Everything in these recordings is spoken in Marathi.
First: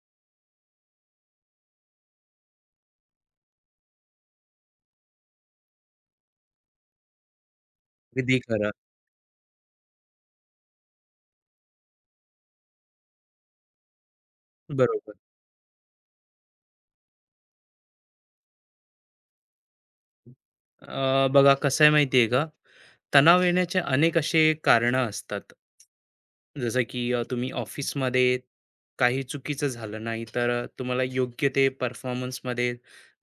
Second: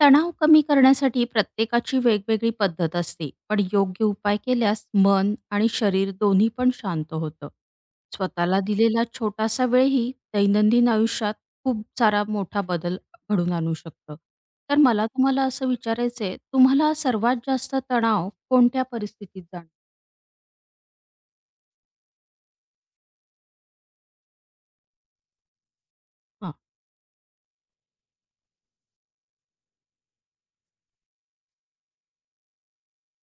तणाव कमी करण्यासाठी प्रत्येकाची वेगवेगळी पद्धत असते, पण योग्य उपाय केल्यास मन आणि शरीर दोन्ही पण शांत होतं. अगदी स्वतःला खरं. दिलेला छोटासा वेळही दैनंदिन आयुष्यात खूप सारा मोठा बदल घडून आणू शकतं. तर मला बरोबर. तुम्हाला असं विचारायचं आहे, तुम्हाला सर्वात जास्त तणाव कोणत्या परिस्थितीत जाणवतो? बघा कसं आहे माहिती आहे का? तणाव येण्याचे अनेक असे कारणं असतात. हां. जसं की तुम्ही ऑफिसमध्ये काही चुकीचं झालं नाही, तर तुम्हाला योग्य ते परफॉर्मन्समध्ये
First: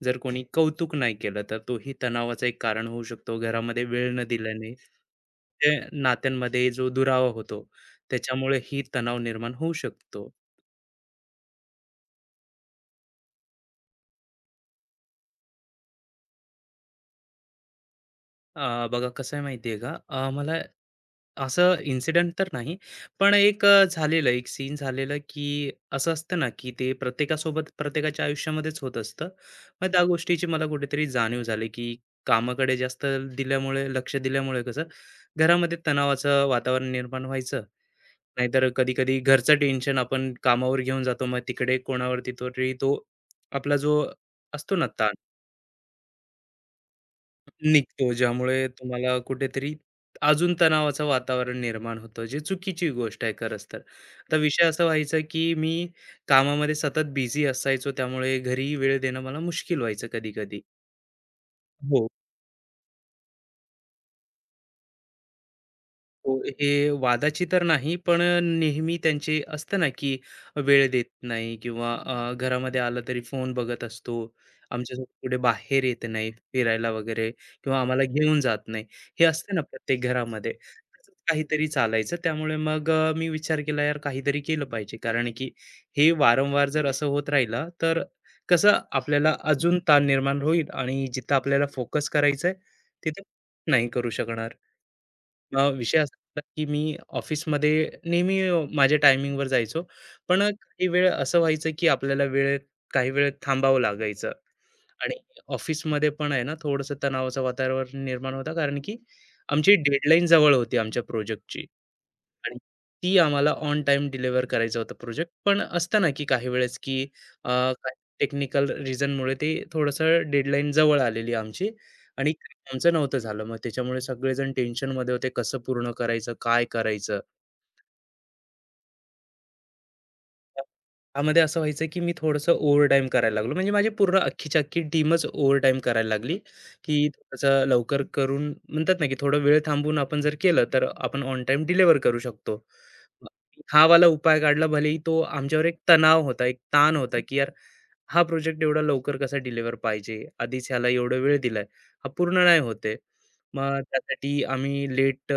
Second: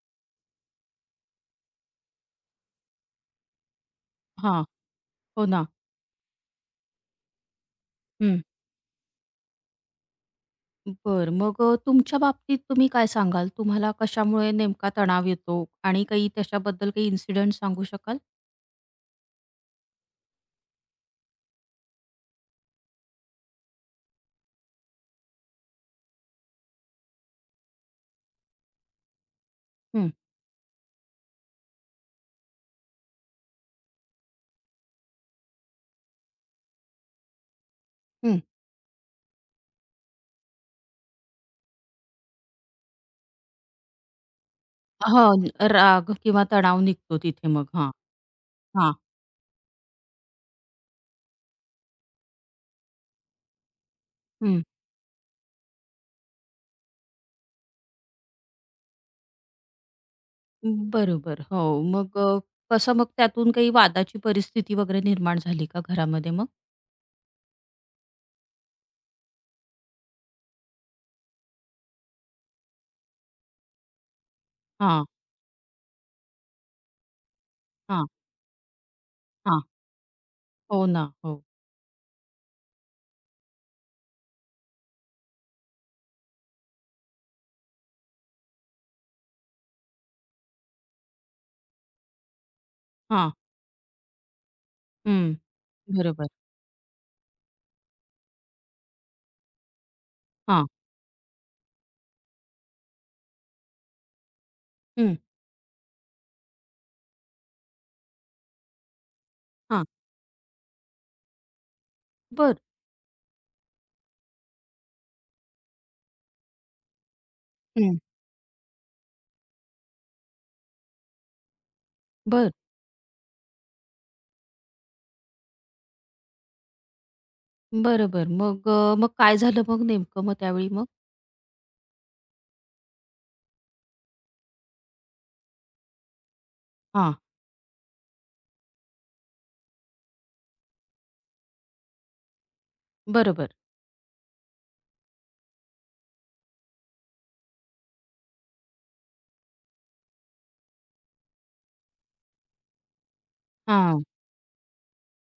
जर कोणी कौतुक नाही केलं, तर तोही तणावाचं एक कारण होऊ शकतो. घरामध्ये वेळ न हां. दिल्याने, हो ना. ते नात्यांमध्ये जो दुरावा होतो, हं. त्याच्यामुळे ही तणाव निर्माण होऊ शकतो. बर, मग तुमच्या बाबतीत तुम्ही काय सांगाल? तुम्हाला कशामुळे नेमका तणाव येतो आणि काही त्याच्याबद्दल काही इन्सिडेंट सांगू शकाल? बघा कसं आहे माहिती का? मला असं इन्सिडेंट तर नाही, पण एक झालेलं, एक सीन झालेलं, की असं असतं ना, की ते प्रत्येकासोबत प्रत्येकाच्या आयुष्यामध्येच होत असतं. मग त्या हं. गोष्टीची मला कुठेतरी जाणीव झाली, की कामाकडे जास्त दिल्यामुळे, लक्ष दिल्यामुळे कसं घरामध्ये तणावाचं वातावरण निर्माण व्हायचं. हं. नाहीतर कधी-कधी घरचं टेन्शन आपण कामावर घेऊन जातो. मग तिकडे कोणावरती तरी तो आपला जो असतो ना ताण हो, राग किंवा तणाव निघतो तिथे मग. हां, निघतो, ज्यामुळे हां. तुम्हाला कुठेतरी अजून तणावाचं वातावरण निर्माण होतं, जे चुकीची गोष्ट आहे खरंच तर. आता हं. विषय असा व्हायचा, की मी कामामध्ये सतत बिझी असायचो, त्यामुळे घरी वेळ देणं मला मुश्किल व्हायचं कधी-कधी. बरोबर. हो, हो. मग कसं मग त्यातून काही वादाची परिस्थिती वगैरे निर्माण झाली का घरामध्ये हो, मग? हे वादाची तर नाही, पण नेहमी त्यांचे असतं ना, की वेळ देत नाही किंवा घरामध्ये आला तरी फोन बघत असतो. हां, आमच्यासोबत कुठे बाहेर येत नाही फिरायला वगैरे किंवा आम्हाला हां, घेऊन जात नाही. हे असतं ना हां. प्रत्येक घरामध्ये. हो ना. तसंच हो. काहीतरी चालायचं. त्यामुळे मग मी विचार केला, यार काहीतरी केलं पाहिजे. कारण की हे वारंवार जर असं होत राहिलं, तर कसं आपल्याला अजून ताण निर्माण होईल आणि जिथं आपल्याला फोकस करायचा आहे, तिथं हां. नाही करू शकणार. हं. विषय असा बरोबर. होता की मी ऑफिसमध्ये नेहमी माझ्या टायमिंगवर जायचो. पण हां. काही वेळ असं व्हायचं की आपल्याला वेळेत काही वेळ थांबावं लागायचं. आणि हं. ऑफिसमध्ये पण आहे ना, थोडंसं तणावाचं वातावरण निर्माण होतं, कारण की आमची हां. डेडलाईन जवळ होती आमच्या प्रोजेक्टची आणि बरं. ती आम्हाला ऑन टाईम डिलिव्हर करायचं होतं प्रोजेक्ट. पण असतं ना, की काही वेळेस, की काही हं. टेक्निकल रिझनमुळे ते थोडंसं डेडलाईन जवळ आलेली आमची आणि बरं. काम आमचं नव्हतं झालं. मग त्याच्यामुळे सगळेजण टेन्शनमध्ये होते, कसं पूर्ण करायचं, काय करायचं? बरोबर. मग मग काय झालं मग नेमकं मग त्यावेळी मग? त्यामध्ये असं व्हायचं की मी थोडंसं ओव्हरटाईम करायला लागलो. म्हणजे माझी पूर्ण अख्खीच्या अख्खी टीमच ओव्हरटाईम करायला लागली, की हां. थोडंसं लवकर करून म्हणतात ना, की थोडा वेळ थांबून आपण जर केलं, तर आपण ऑन टाईम डिलिव्हर करू शकतो. मग बरोबर. हा वाला उपाय काढला. भलेही तो आमच्यावर एक तणाव होता, एक ताण होता, की यार हा प्रोजेक्ट एवढा लवकर कसा डिलिव्हर पाहिजे? आधीच ह्याला एवढा वेळ दिलाय, हा पूर्ण नाही होत मग हां. त्यासाठी आम्ही लेट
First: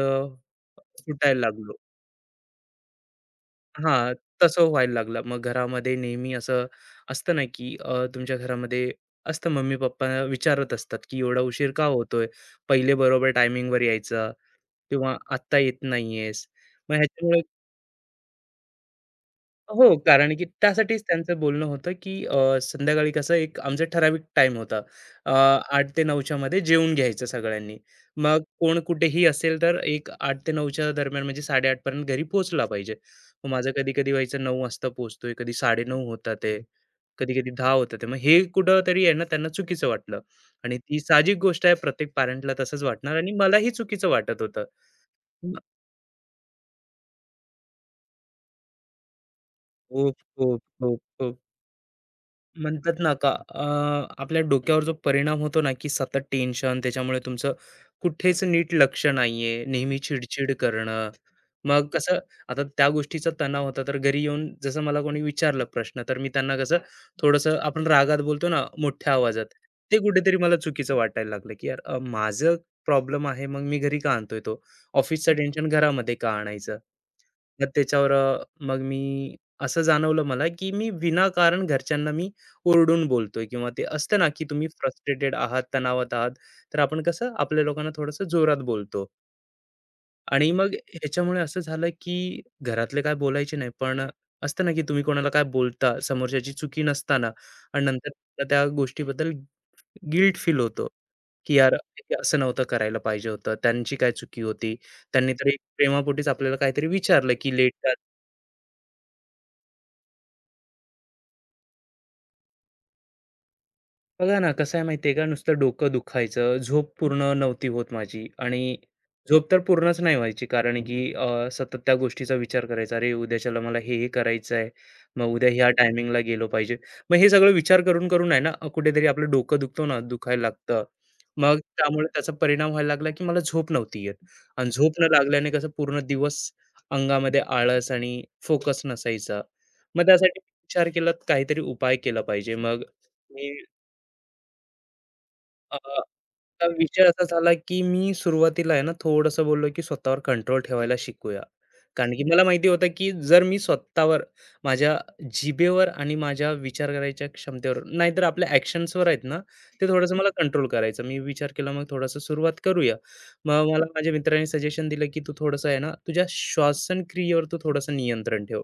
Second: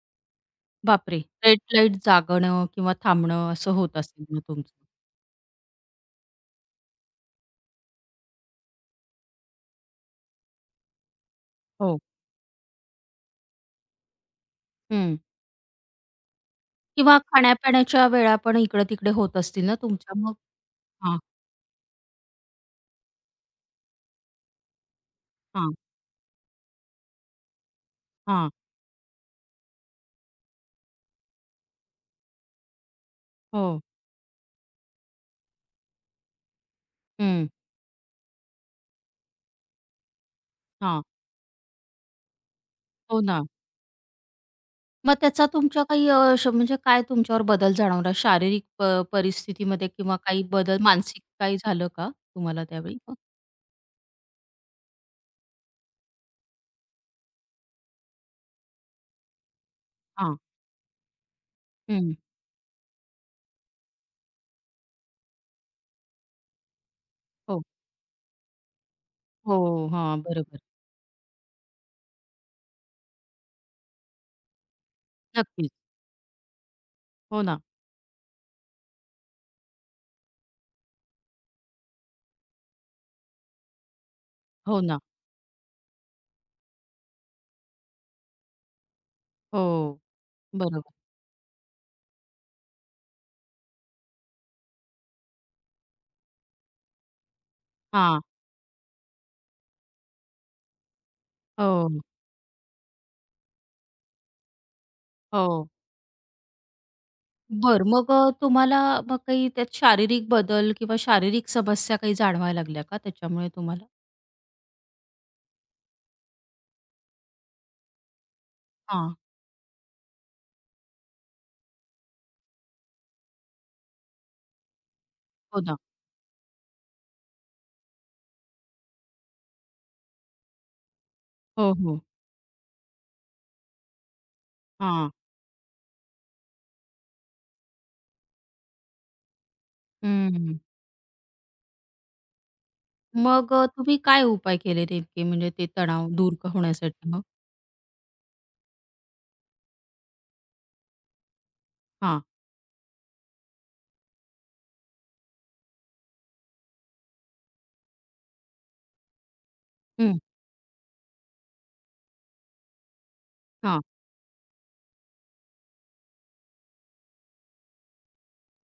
बापरे! सुटायला रेड लागलो. लाईट जागणं किंवा थांबणं असं होत हां, असेल मग तसं तुमचं. व्हायला लागलं. मग घरामध्ये नेहमी असं असतं ना, की तुमच्या घरामध्ये असतं मम्मी-पप्पा विचारत असतात, की एवढा उशीर का हो. होतोय? पहिले बरोबर टायमिंगवर यायचा किंवा हं. आत्ता येत नाहीयेस. मग किंवा ह्याच्यामुळे खाण्यापिण्याच्या वेळा पण इकडे-तिकडे होत असतील ना हो, तुमच्या कारण मग? की त्यासाठीच हां, त्यांचं बोलणं होतं, की संध्याकाळी कसं एक आमचा ठराविक टाइम होता. अ, हां, 8:00 ते 9:00च्या मध्ये जेवून घ्यायचं सगळ्यांनी. मग हां. कोण कुठेही असेल तर एक 8:00 ते 9:00च्या दरम्यान म्हणजे 8:30 पर्यंत घरी पोहोचला पाहिजे. मग माझं हो. कधी-कधी व्हायचं 9:00 वाजता पोहोचतोय, कधी 9:30 होतात आहे, हं. कधी-कधी 10:00 होतात आहे. मग हे कुठेतरी आहे ना त्यांना चुकीचं वाटलं आणि ती हां. साहजिक गोष्ट आहे प्रत्येक पॅरेंटला तसंच वाटणार हो आणि ना. मलाही चुकीचं वाटत होतं. मग त्याचा हं. तुमच्या काही अ, श म्हणजे काय तुमच्यावर बदल जाणवला? शारीरिक परिस्थितीमध्ये खूप, किंवा काही खूप, बदल खूप, मानसिक खूप. काही झालं का तुम्हाला त्यावेळी? म्हणतात ना का आपल्या डोक्यावर जो परिणाम होतो ना की सतत टेन्शन त्याच्यामुळे तुमचं कुठेच नीट लक्ष नाहीये नेहमी हां. चिडचिड करणं मग हं. कसं आता त्या गोष्टीचा तणाव होता तर घरी येऊन जसं मला कोणी विचारलं प्रश्न तर मी त्यांना कसं थोडंसं हो. आपण रागात बोलतो ना मोठ्या आवाजात हो. ते हां. कुठेतरी मला बरोबर. चुकीचं वाटायला लागलं की यार माझं प्रॉब्लेम आहे मग मी घरी का आणतोय तो ऑफिसचं टेन्शन नक्कीच. घरामध्ये का आणायचं हो ना. मग त्याच्यावर अ, मग मी असं जाणवलं मला की मी विनाकारण घरच्यांना मी कोरडून बोलतोय किंवा ते असतं ना, की तुम्ही हो ना. फ्रस्ट्रेटेड आहात, तणावात आहात, तर आपण कसं आपल्या लोकांना थोडंसं जोरात बोलतो हो. आणि मग बरोबर. ह्याच्यामुळे असं झालं, की घरातले काय बोलायचे नाही, पण असतं ना, की तुम्ही कोणाला काय बोलता, समोरच्याची चुकी नसताना आणि नंतर हां. त्याला त्या गोष्टीबद्दल गिल्ट फील होतो, की यार हो. हे असं नव्हतं करायला पाहिजे होतं, त्यांची काय चुकी होती? त्यांनी तरी हो. प्रेमापोटीच आपल्याला काहीतरी विचारलं, की लेट बरं, मग तुम्हाला मग काही त्यात शारीरिक बदल किंवा शारीरिक समस्या काही जाणवायला लागल्या का त्याच्यामुळे तुम्हाला? बघा ना, कसं आहे माहिती आहे का, नुसतं डोकं दुखायचं, झोप पूर्ण नव्हती होत माझी आणि हां. झोप तर पूर्णच नाही व्हायची कारण की सतत त्या गोष्टीचा विचार करायचा. अरे, उद्याच्याला मला हे, हे करायचं आहे. मग उद्या हो ह्या ना. टायमिंगला गेलो पाहिजे. मग हे सगळं विचार करून आहे ना, कुठेतरी आपलं डोकं दुखतो ना, दुखायला लागतं. मग हो, हो. त्यामुळे त्याचा परिणाम व्हायला लागला की मला झोप नव्हती येत आणि झोप न हां. लागल्याने कसं पूर्ण दिवस अंगामध्ये आळस आणि फोकस नसायचा. मग त्यासाठी हं. विचार केला, काहीतरी उपाय केला पाहिजे. मी मग तुम्ही काय उपाय केले नेमके, म्हणजे ते तणाव दूर आता विषय होण्यासाठी मग? असा झाला, की मी सुरुवातीला आहे ना, थोडंसं बोललो, की स्वतःवर कंट्रोल ठेवायला शिकूया. कारण हां. की मला माहिती होतं, की जर मी स्वतःवर, माझ्या जिभेवर आणि माझ्या विचार करायच्या क्षमतेवर, नाहीतर आपल्या ॲक्शन्सवर आहेत ना, ते थोडंसं हं. मला कंट्रोल करायचं. मी विचार केला, मग थोडंसं सुरुवात करूया. मग हां. मला माझ्या मित्राने सजेशन दिलं, की "तू थोडंसं आहे ना, तुझ्या श्वासनक्रियेवर तू थोडंसं नियंत्रण ठेव.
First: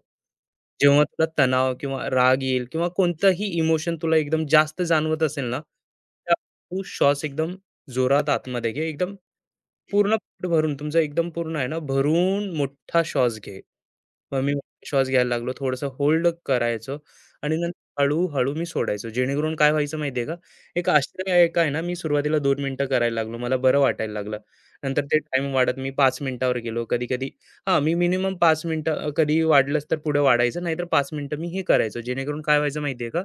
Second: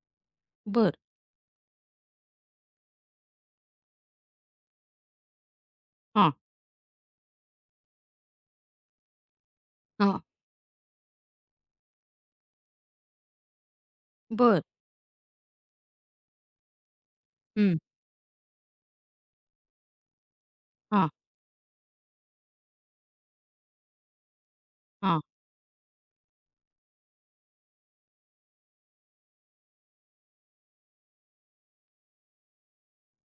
बरं. जेव्हा तुला तणाव किंवा राग येईल किंवा कोणतंही इमोशन तुला एकदम जास्त जाणवत असेल ना, हां. तो श्वास एकदम जोरात आतमध्ये घे. एकदम पूर्ण हां. पोट भरून तुमचं एकदम पूर्ण आहे ना, भरून मोठा श्वास घे. मग मी बरं. श्वास घ्यायला लागलो, थोडंसं होल्ड करायचं आणि हं. नंतर हळू मी सोडायचो. जेणेकरून काय व्हायचं माहिती आहे का? एक हां, आश्चर्य एक आहे ना, मी सुरुवातीला 2 मिनिटं करायला लागलो. मला बरं वाटायला लागलं. नंतर ते हां. टाईम वाढत मी 5 मिनिटावर गेलो. कधी-कधी हां, मी मिनिमम 5 मिनिटं कधी वाढलंच तर पुढे वाढायचं, नाहीतर 5 मिनिटं मी हे करायचो. जेणेकरून काय व्हायचं माहिती का?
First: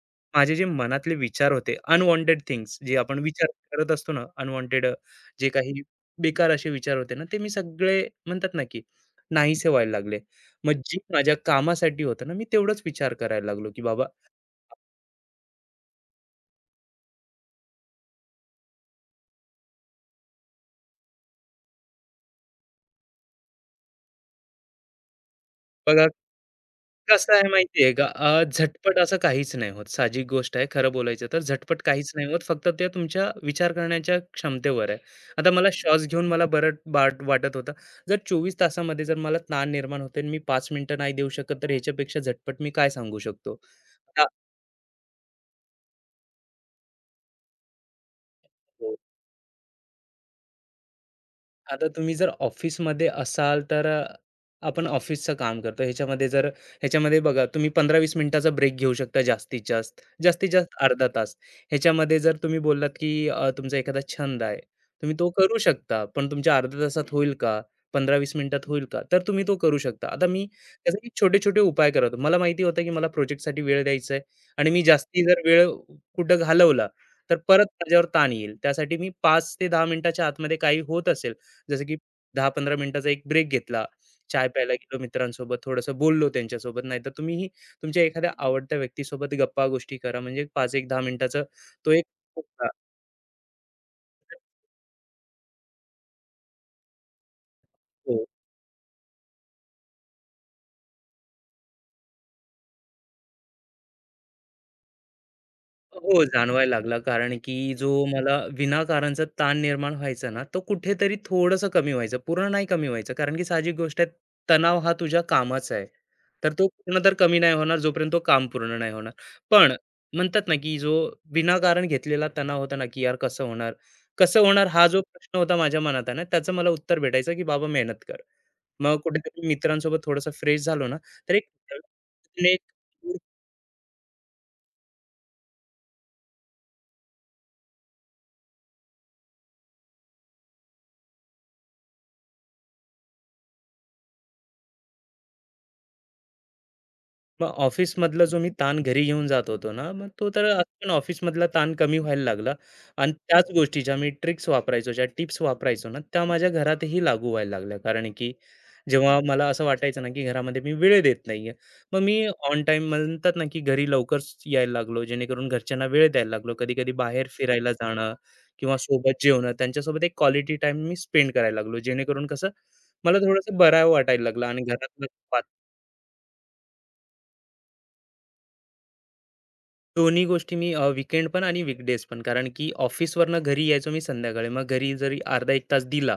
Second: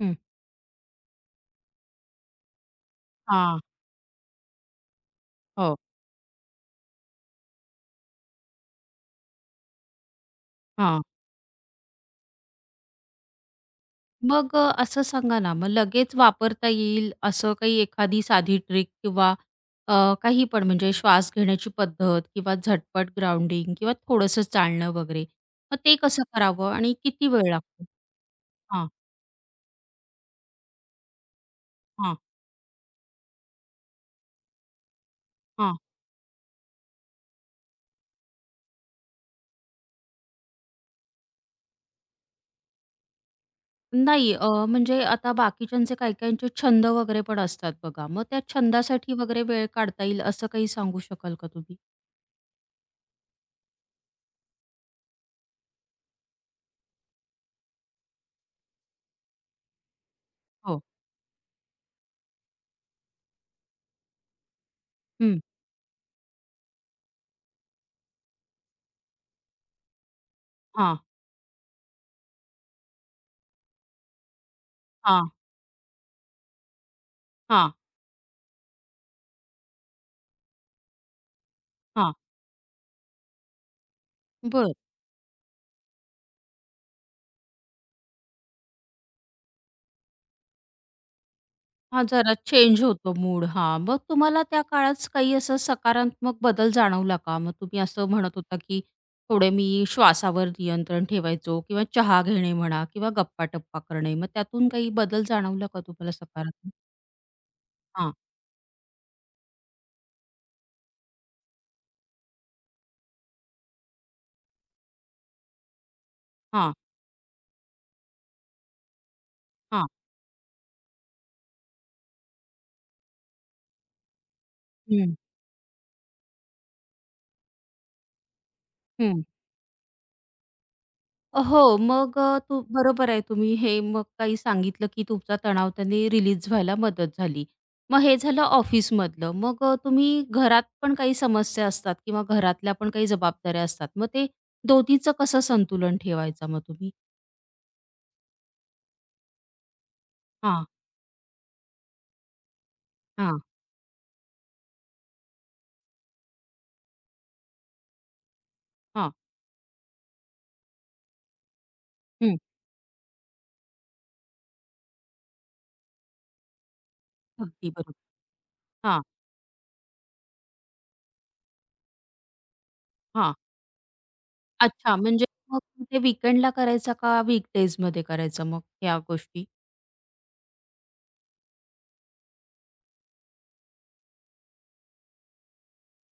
हं. माझे जे मनातले विचार होते, अनवॉन्टेड थिंग्स जे आपण विचार हां. करत असतो ना, अनवॉन्टेड जे काही हो. बेकार असे विचार होते ना, ते मी सगळे म्हणतात ना, की नाहीसे व्हायला लागले. मग जे हां. माझ्या कामासाठी होतं ना, मी तेवढाच विचार करायला लागलो, की बाबा मग असं सांगा ना, मग लगेच वापरता येईल असं काही एखादी साधी ट्रिक किंवा काही पण म्हणजे श्वास घेण्याची पद्धत किंवा झटपट ग्राउंडिंग किंवा थोडंसं चालणं वगैरे. मग ते बघा कसं करावं आणि किती कसं आहे वेळ माहिती लागतो? आहे का? हां, झटपट असं काहीच नाही होत. साहजिक गोष्ट आहे खरं बोलायचं तर झटपट काहीच हां, नाही होत. फक्त ते तुमच्या विचार करण्याच्या क्षमतेवर आहे. आता मला हां. श्वास घेऊन मला बरं बाट वाटत होतं. जर 24 तासामध्ये जर मला ताण निर्माण होते आणि मी 5 मिनिटं नाही देऊ शकत, तर ह्याच्यापेक्षा झटपट मी काय सांगू शकतो? आता नाही, म्हणजे आता बाकीच्यांचे काही-काहींचे छंद वगैरे पण असतात बघा. मग त्या हो. छंदासाठी वगैरे वेळ काढता येईल असं काही सांगू शकाल का तुम्ही? आता तुम्ही जर ऑफिसमध्ये असाल तर आपण ऑफिसचं काम करतो. ह्याच्यामध्ये जर बघा तुम्ही 15-20 मिनिटाचा ब्रेक घेऊ शकता जास्तीत जास्त. जास्तीत जास्त हो. अर्धा तास. ह्याच्यामध्ये जर तुम्ही बोललात, की तुमचा एखादा छंद आहे. तुम्ही तो हं. करू शकता. पण तुमच्या अर्ध्या तासात होईल का? 15-20 मिनिटात होईल का? तर तुम्ही तो करू शकता. आता मी हां, त्यासाठी छोटे-छोटे उपाय करत होतो. मला माहिती होतं, की मला प्रोजेक्टसाठी वेळ द्यायचा आहे आणि मी जास्ती हां, जर वेळ कुठं घालवला, तर परत हां, माझ्यावर ताण येईल. त्यासाठी मी 5 ते 10 मिनिटाच्या आतमध्ये काही होत असेल जसं की हां. दहा 15 मिनिटाचा एक ब्रेक घेतला. चाय प्यायला बरं. गेलो मित्रांसोबत, थोडंसं बोललो त्यांच्यासोबत. नाहीतर तुम्हीही तुमच्या एखाद्या आवडत्या व्यक्तीसोबत गप्पा गोष्टी करा. म्हणजे 5 एक दहा मिनिटाचा तो एक हां, जरा चेंज होतो मूड. हां, मग तुम्हाला त्या काळात काही असं सकारात्मक बदल जाणवला का? मग तुम्ही असं हो म्हणत होता, की थोडे मी श्वासावर नियंत्रण ठेवायचो किंवा चहा घेणे म्हणा किंवा गप्पा-टप्पा करणे. मग त्यातून काही बदल जाणवला का तुम्हाला हो, जाणवायला सकारात्मक? लागला. कारण की जो हां, मला विनाकारणचा ताण निर्माण व्हायचा ना, तो कुठेतरी थोडंसं कमी व्हायचा. पूर्ण नाही कमी व्हायचा. कारण की साहजिक गोष्ट आहे, तणाव हा तुझ्या कामाचा आहे. तर तो हां, पूर्ण तर कमी नाही होणार, जोपर्यंत तो काम पूर्ण नाही होणार. पण हां. म्हणतात ना, की जो विनाकारण घेतलेला तणाव होता ना, की यार कसं होणार? कसं होणार? हा जो हं, प्रश्न होता माझ्या मनात आहे ना, त्याचं मला उत्तर भेटायचं, की बाबा मेहनत कर. मग हं. कुठेतरी मित्रांसोबत थोडंसं फ्रेश झालो ना, तर हो, मग एक तू बरोबर आहे, तुम्ही हे मग काही सांगितलं, की तुमचा तणाव त्याने रिलीज व्हायला मदत झाली. मग हे झालं ऑफिसमधलं. मग तुम्ही घरात पण काही समस्या असतात किंवा घरातल्या पण काही जबाबदाऱ्या असतात. मग ते दोन्हीचं कसं संतुलन ठेवायचं मग तुम्ही? मग ऑफिसमधला जो मी ताण घरी घेऊन जात होतो ना, मग तो तर आज हां, पण ऑफिसमधला ताण कमी व्हायला लागला आणि हां, त्याच गोष्टी ज्या मी ट्रिक्स वापरायचो, ज्या टिप्स वापरायचो ना, त्या माझ्या घरातही लागू व्हायला लागल्या. कारण की हां. जेव्हा मला असं वाटायचं ना, की घरामध्ये मी वेळ देत नाहीये, मग मी हं. ऑन टाईम म्हणतात ना, की घरी लवकर यायला लागलो, जेणेकरून घरच्यांना वेळ द्यायला लागलो. कधी-कधी बाहेर अगदी फिरायला बरोबर. जाणं किंवा हां, सोबत जेवणं, त्यांच्यासोबत एक क्वालिटी टाईम मी स्पेंड करायला लागलो. जेणेकरून कसं मला हां. थोडंसं बरं वाटायला लागलं आणि अच्छा, घरातलं म्हणजे मग ते वीकेंडला करायचा का वीकडेजमध्ये करायचा मग ह्या गोष्टी? दोन्ही गोष्टी मी वीकेंड पण आणि वीकडेज पण. कारण की ऑफिसवरनं घरी यायचो मी संध्याकाळी. मग घरी जरी अर्धा 1 तास दिला,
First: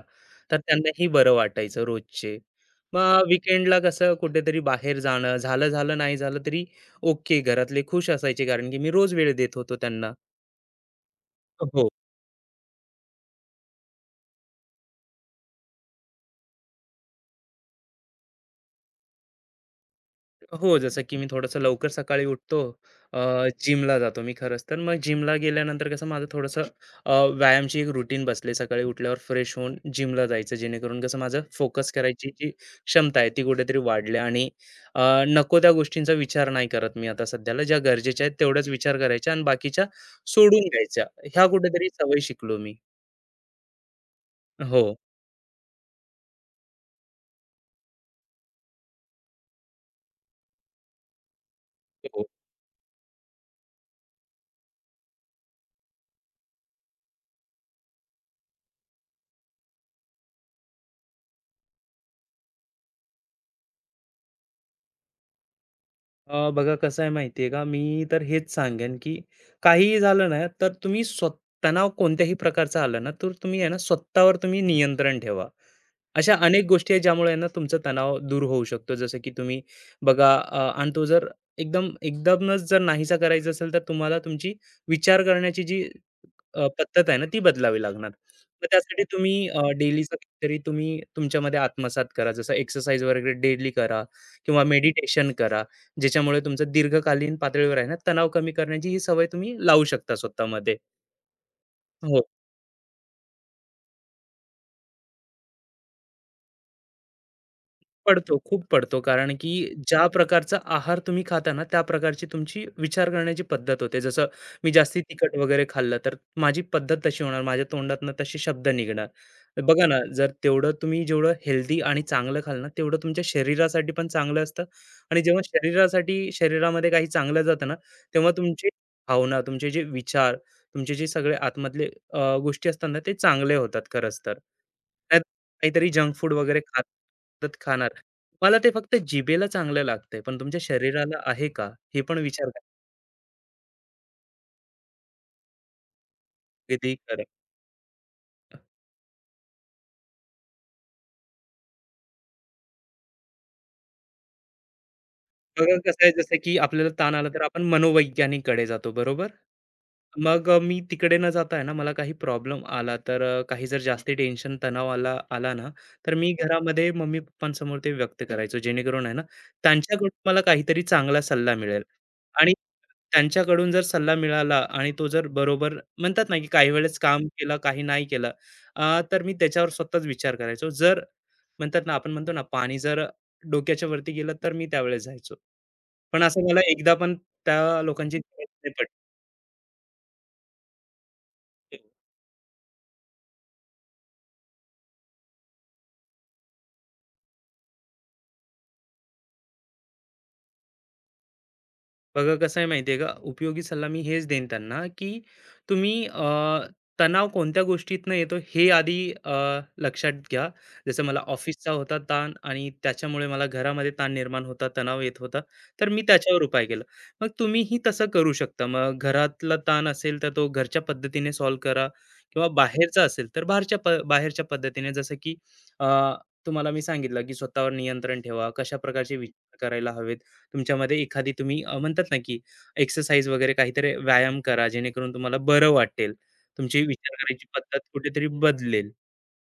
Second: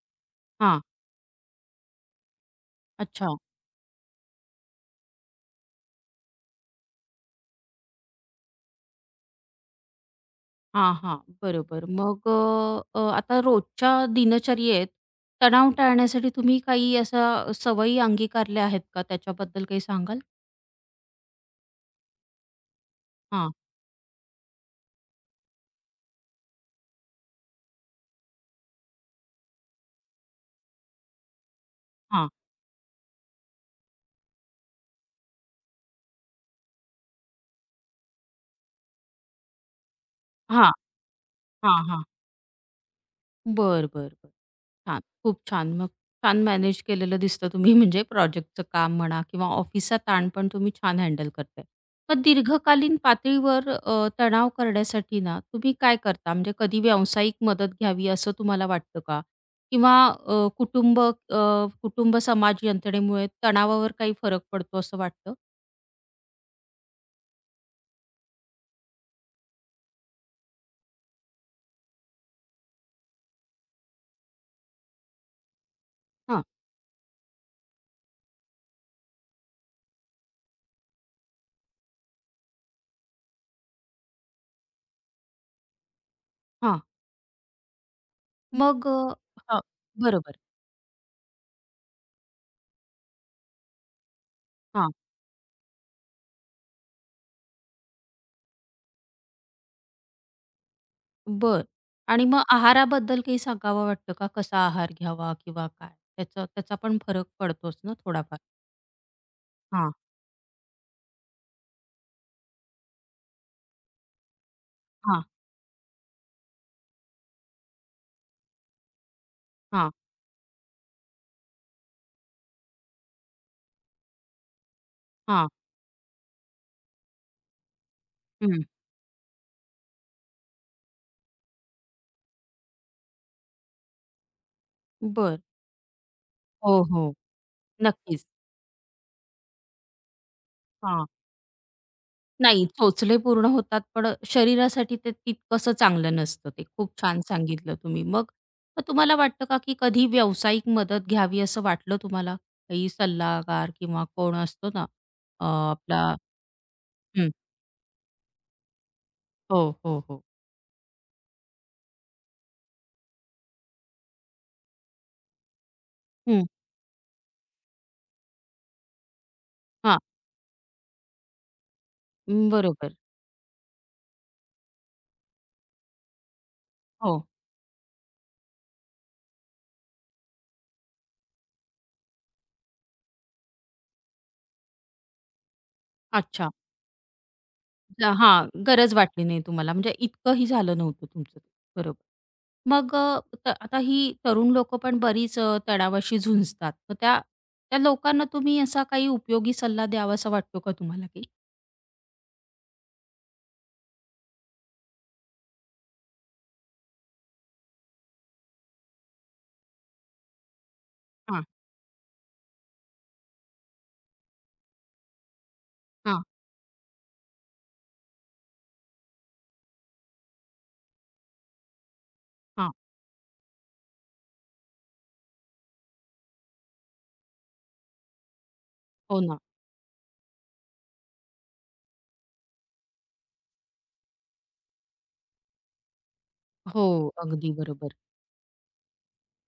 तर हां, त्यांनाही बरं वाटायचं रोजचे. मग अच्छा. वीकेंडला कसं कुठेतरी बाहेर जाणं, झालं-झालं, नाही झालं तरी ओके. घरातले खुश असायचे कारण की मी रोज वेळ देत होतो त्यांना. हां, हां. बरोबर. हो, मग अ, अ, आता रोजच्या दिनचर्येत तणाव टाळण्यासाठी तुम्ही काही अशा सवयी अंगीकारल्या आहेत का? त्याच्याबद्दल काही सांगाल? हो, जसं की मी थोडंसं लवकर सकाळी उठतो. अ, हां, जिमला जातो मी खरंच तर. मग जिमला गेल्यानंतर कसं माझं थोडंसं अ, व्यायामची एक रूटीन बसली. सकाळी उठल्यावर फ्रेश होऊन जिमला जायचं, जेणेकरून कसं माझं फोकस करायची हां. जी क्षमता आहे, ती कुठेतरी वाढली आणि नको त्या गोष्टींचा विचार नाही करत मी आता सध्याला. ज्या गरजेच्या आहेत, तेवढ्याच विचार करायच्या आणि बाकीच्या सोडून हां, द्यायच्या. ह्या हां, कुठेतरी हां. सवयी शिकलो मी. बर, बर. हो. छान. खूप छान. मग छान मॅनेज केलेलं दिसतं तुम्ही, म्हणजे प्रोजेक्टचं काम म्हणा किंवा ऑफिसचा ताण पण तुम्ही छान हँडल करताय. मग हो. दीर्घकालीन पातळीवर तणाव करण्यासाठी ना तुम्ही काय करता? म्हणजे कधी व्यावसायिक मदत घ्यावी असं तुम्हाला वाटतं का? किंवा कुटुंब समाज यंत्रणेमुळे तणावावर काही फरक पडतो असं वाटतं? बघा कसं आहे माहिती आहे का? मी तर हेच सांगेन, की काहीही झालं ना, तर तुम्ही स्वतः तणाव कोणत्याही प्रकारचा आला ना, तर तुम्ही आहे ना, स्वतःवर तुम्ही नियंत्रण ठेवा. अशा हां, अनेक गोष्टी आहेत ज्यामुळे आहे ना, तुमचा तणाव दूर होऊ शकतो. जसं की तुम्ही बघा आणि तो जर एकदमच जर नाहीसा करायचा असेल, तर तुम्हाला तुमची विचार करण्याची जी हां. पद्धत आहे ना, ती बदलावी लागणार. मग मग अ, त्यासाठी तुम्ही हां. डेलीचं बरोबर. काहीतरी तुम्ही तुमच्यामध्ये आत्मसात करा. जसं एक्सरसाइज वगैरे डेली करा किंवा मेडिटेशन करा. ज्याच्यामुळे तुमचं दीर्घकालीन पातळीवर आहे ना, तणाव कमी करण्याची ही सवय तुम्ही लावू शकता स्वतःमध्ये. बरं. हो. आणि मग आहाराबद्दल काही सांगावं वाटतं का? कसा आहार घ्यावा किंवा काय? त्याचा त्याचा पण फरक पडतोच ना पडतो, थोडाफार? खूप पडतो. कारण की हां, ज्या प्रकारचा आहार तुम्ही खाता ना, त्या प्रकारची तुमची विचार करण्याची पद्धत होते. जसं मी जास्ती हां, तिखट वगैरे खाल्लं, तर माझी पद्धत तशी होणार. माझ्या तोंडातनं तसे शब्द निघणार. बघा हां, ना, जर तेवढं तुम्ही जेवढं हेल्दी आणि चांगलं खाल ना, तेवढं तुमच्या शरीरासाठी पण चांगलं असतं आणि जेव्हा हां. शरीरासाठी शरीरामध्ये काही चांगलं जातं ना, तेव्हा हं. तुमची भावना, तुमचे जे विचार, तुमचे जे सगळे आतमधले गोष्टी असतात ना, ते चांगले होतात खरंच तर. त्यात बरं. काहीतरी जंक फूड वगैरे हो, खात हो. खाणार नक्कीच. मला ते फक्त जिभेला चांगलं लागतंय, पण तुमच्या हां. शरीराला आहे का? हे पण विचार करा नाही, चोचले पूर्ण होतात, पण शरीरासाठी ते तितकंसं चांगलं नसतं ते. खूप कधीही छान करा. सांगितलं तुम्ही. मग मग तुम्हाला वाटतं का, की कधी व्यावसायिक मदत घ्यावी असं वाटलं तुम्हाला? काही सल्लागार किंवा कोण असतो ना, अ, बघा कसं आहे आपला. जसं की आपल्याला ताण आला हं. तर आपण मनोवैज्ञानिककडे जातो बरोबर? हो, हो, हो. मग मी तिकडे न जाता आहे ना मला काही प्रॉब्लेम आला तर काही जर जास्ती टेन्शन तणाव आला आला ना, तर मी हं. घरामध्ये मम्मी-पप्पांसमोर ते व्यक्त करायचो जेणेकरून आहे ना, हां. त्यांच्याकडून मला काहीतरी चांगला सल्ला मिळेल आणि बरोबर. त्यांच्याकडून जर सल्ला मिळाला आणि तो जर बरोबर म्हणतात ना, की काही वेळेस हो. काम केलं, काही नाही केलं, तर मी त्याच्यावर स्वतःच विचार करायचो. जर म्हणतात ना, आपण म्हणतो ना, पाणी जर डोक्याच्या वरती गेलं, तर मी त्यावेळेस जायचो. पण असं अच्छा. मला एकदा पण त्या लोकांची गरज हां, नाही गरज पडली. वाटली नाही तुम्हाला, म्हणजे इतकंही झालं नव्हतं तुमचं. बरोबर. मग अ, त आता ही तरुण लोकं पण बरीच तणावाशी झुंजतात. मग त्या त्या लोकांना तुम्ही असा काही उपयोगी सल्ला द्यावासा वाटतो का तुम्हाला, की बघा कसं आहे माहिती आहे का उपयोगी सल्ला मी हेच देईन त्यांना की तुम्ही तणाव कोणत्या गोष्टीतनं येतो हे आधी अ, लक्षात घ्या जसं मला हां, ऑफिसचा होता ताण आणि त्याच्यामुळे मला घरामध्ये ताण निर्माण होता तणाव येत होता तर मी हां, त्याच्यावर उपाय केला मग तुम्हीही तसं करू शकता मग घरातला ताण असेल तर तो घरच्या पद्धतीने सॉल्व करा किंवा हां. बाहेरचा असेल तर बाहेरच्या पद्धतीने जसं की अ, तुम्हाला मी सांगितलं की स्वतःवर नियंत्रण ठेवा कशा प्रकारचे हो ना. विचार करायला हवेत तुमच्यामध्ये एखादी तुम्ही म्हणतात ना, की एक्सरसाइज वगैरे काहीतरी व्यायाम करा, जेणेकरून तुम्हाला बरं वाटेल. तुमची हो, विचार करायची अगदी पद्धत बरोबर. कुठेतरी बदलेल.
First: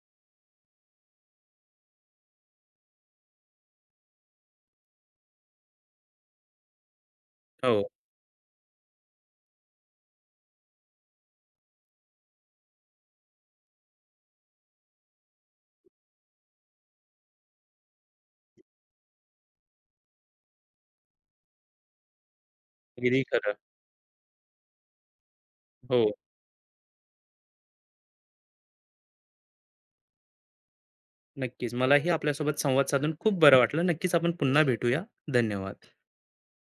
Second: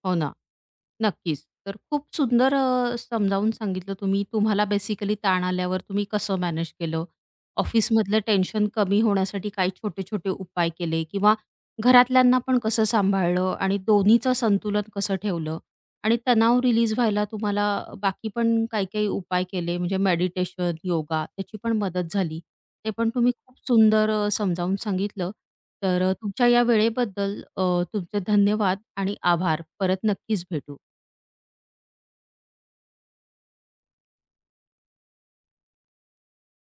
हो ना. नक्कीच. तर खूप सुंदर समजावून सांगितलं तुम्ही. तुम्हाला बेसिकली ताण आल्यावर तुम्ही कसं मॅनेज केलं, हो, ऑफिसमधलं टेन्शन कमी होण्यासाठी काही छोटे-छोटे उपाय केले किंवा घरातल्यांना पण कसं सांभाळलं आणि दोन्हीचं संतुलन कसं ठेवलं आणि तणाव रिलीज व्हायला तुम्हाला बाकी पण काही-काही उपाय केले म्हणजे मेडिटेशन, योगा, त्याची पण मदत झाली. ते पण अगदी तुम्ही खरं. खूप सुंदर समजावून सांगितलं. तर हो, तुमच्या या वेळेबद्दल तुमचे धन्यवाद आणि आभार. परत नक्कीच भेटू. नक्कीच. मलाही आपल्यासोबत संवाद साधून खूप बरं वाटलं. नक्कीच आपण पुन्हा भेटूया. धन्यवाद.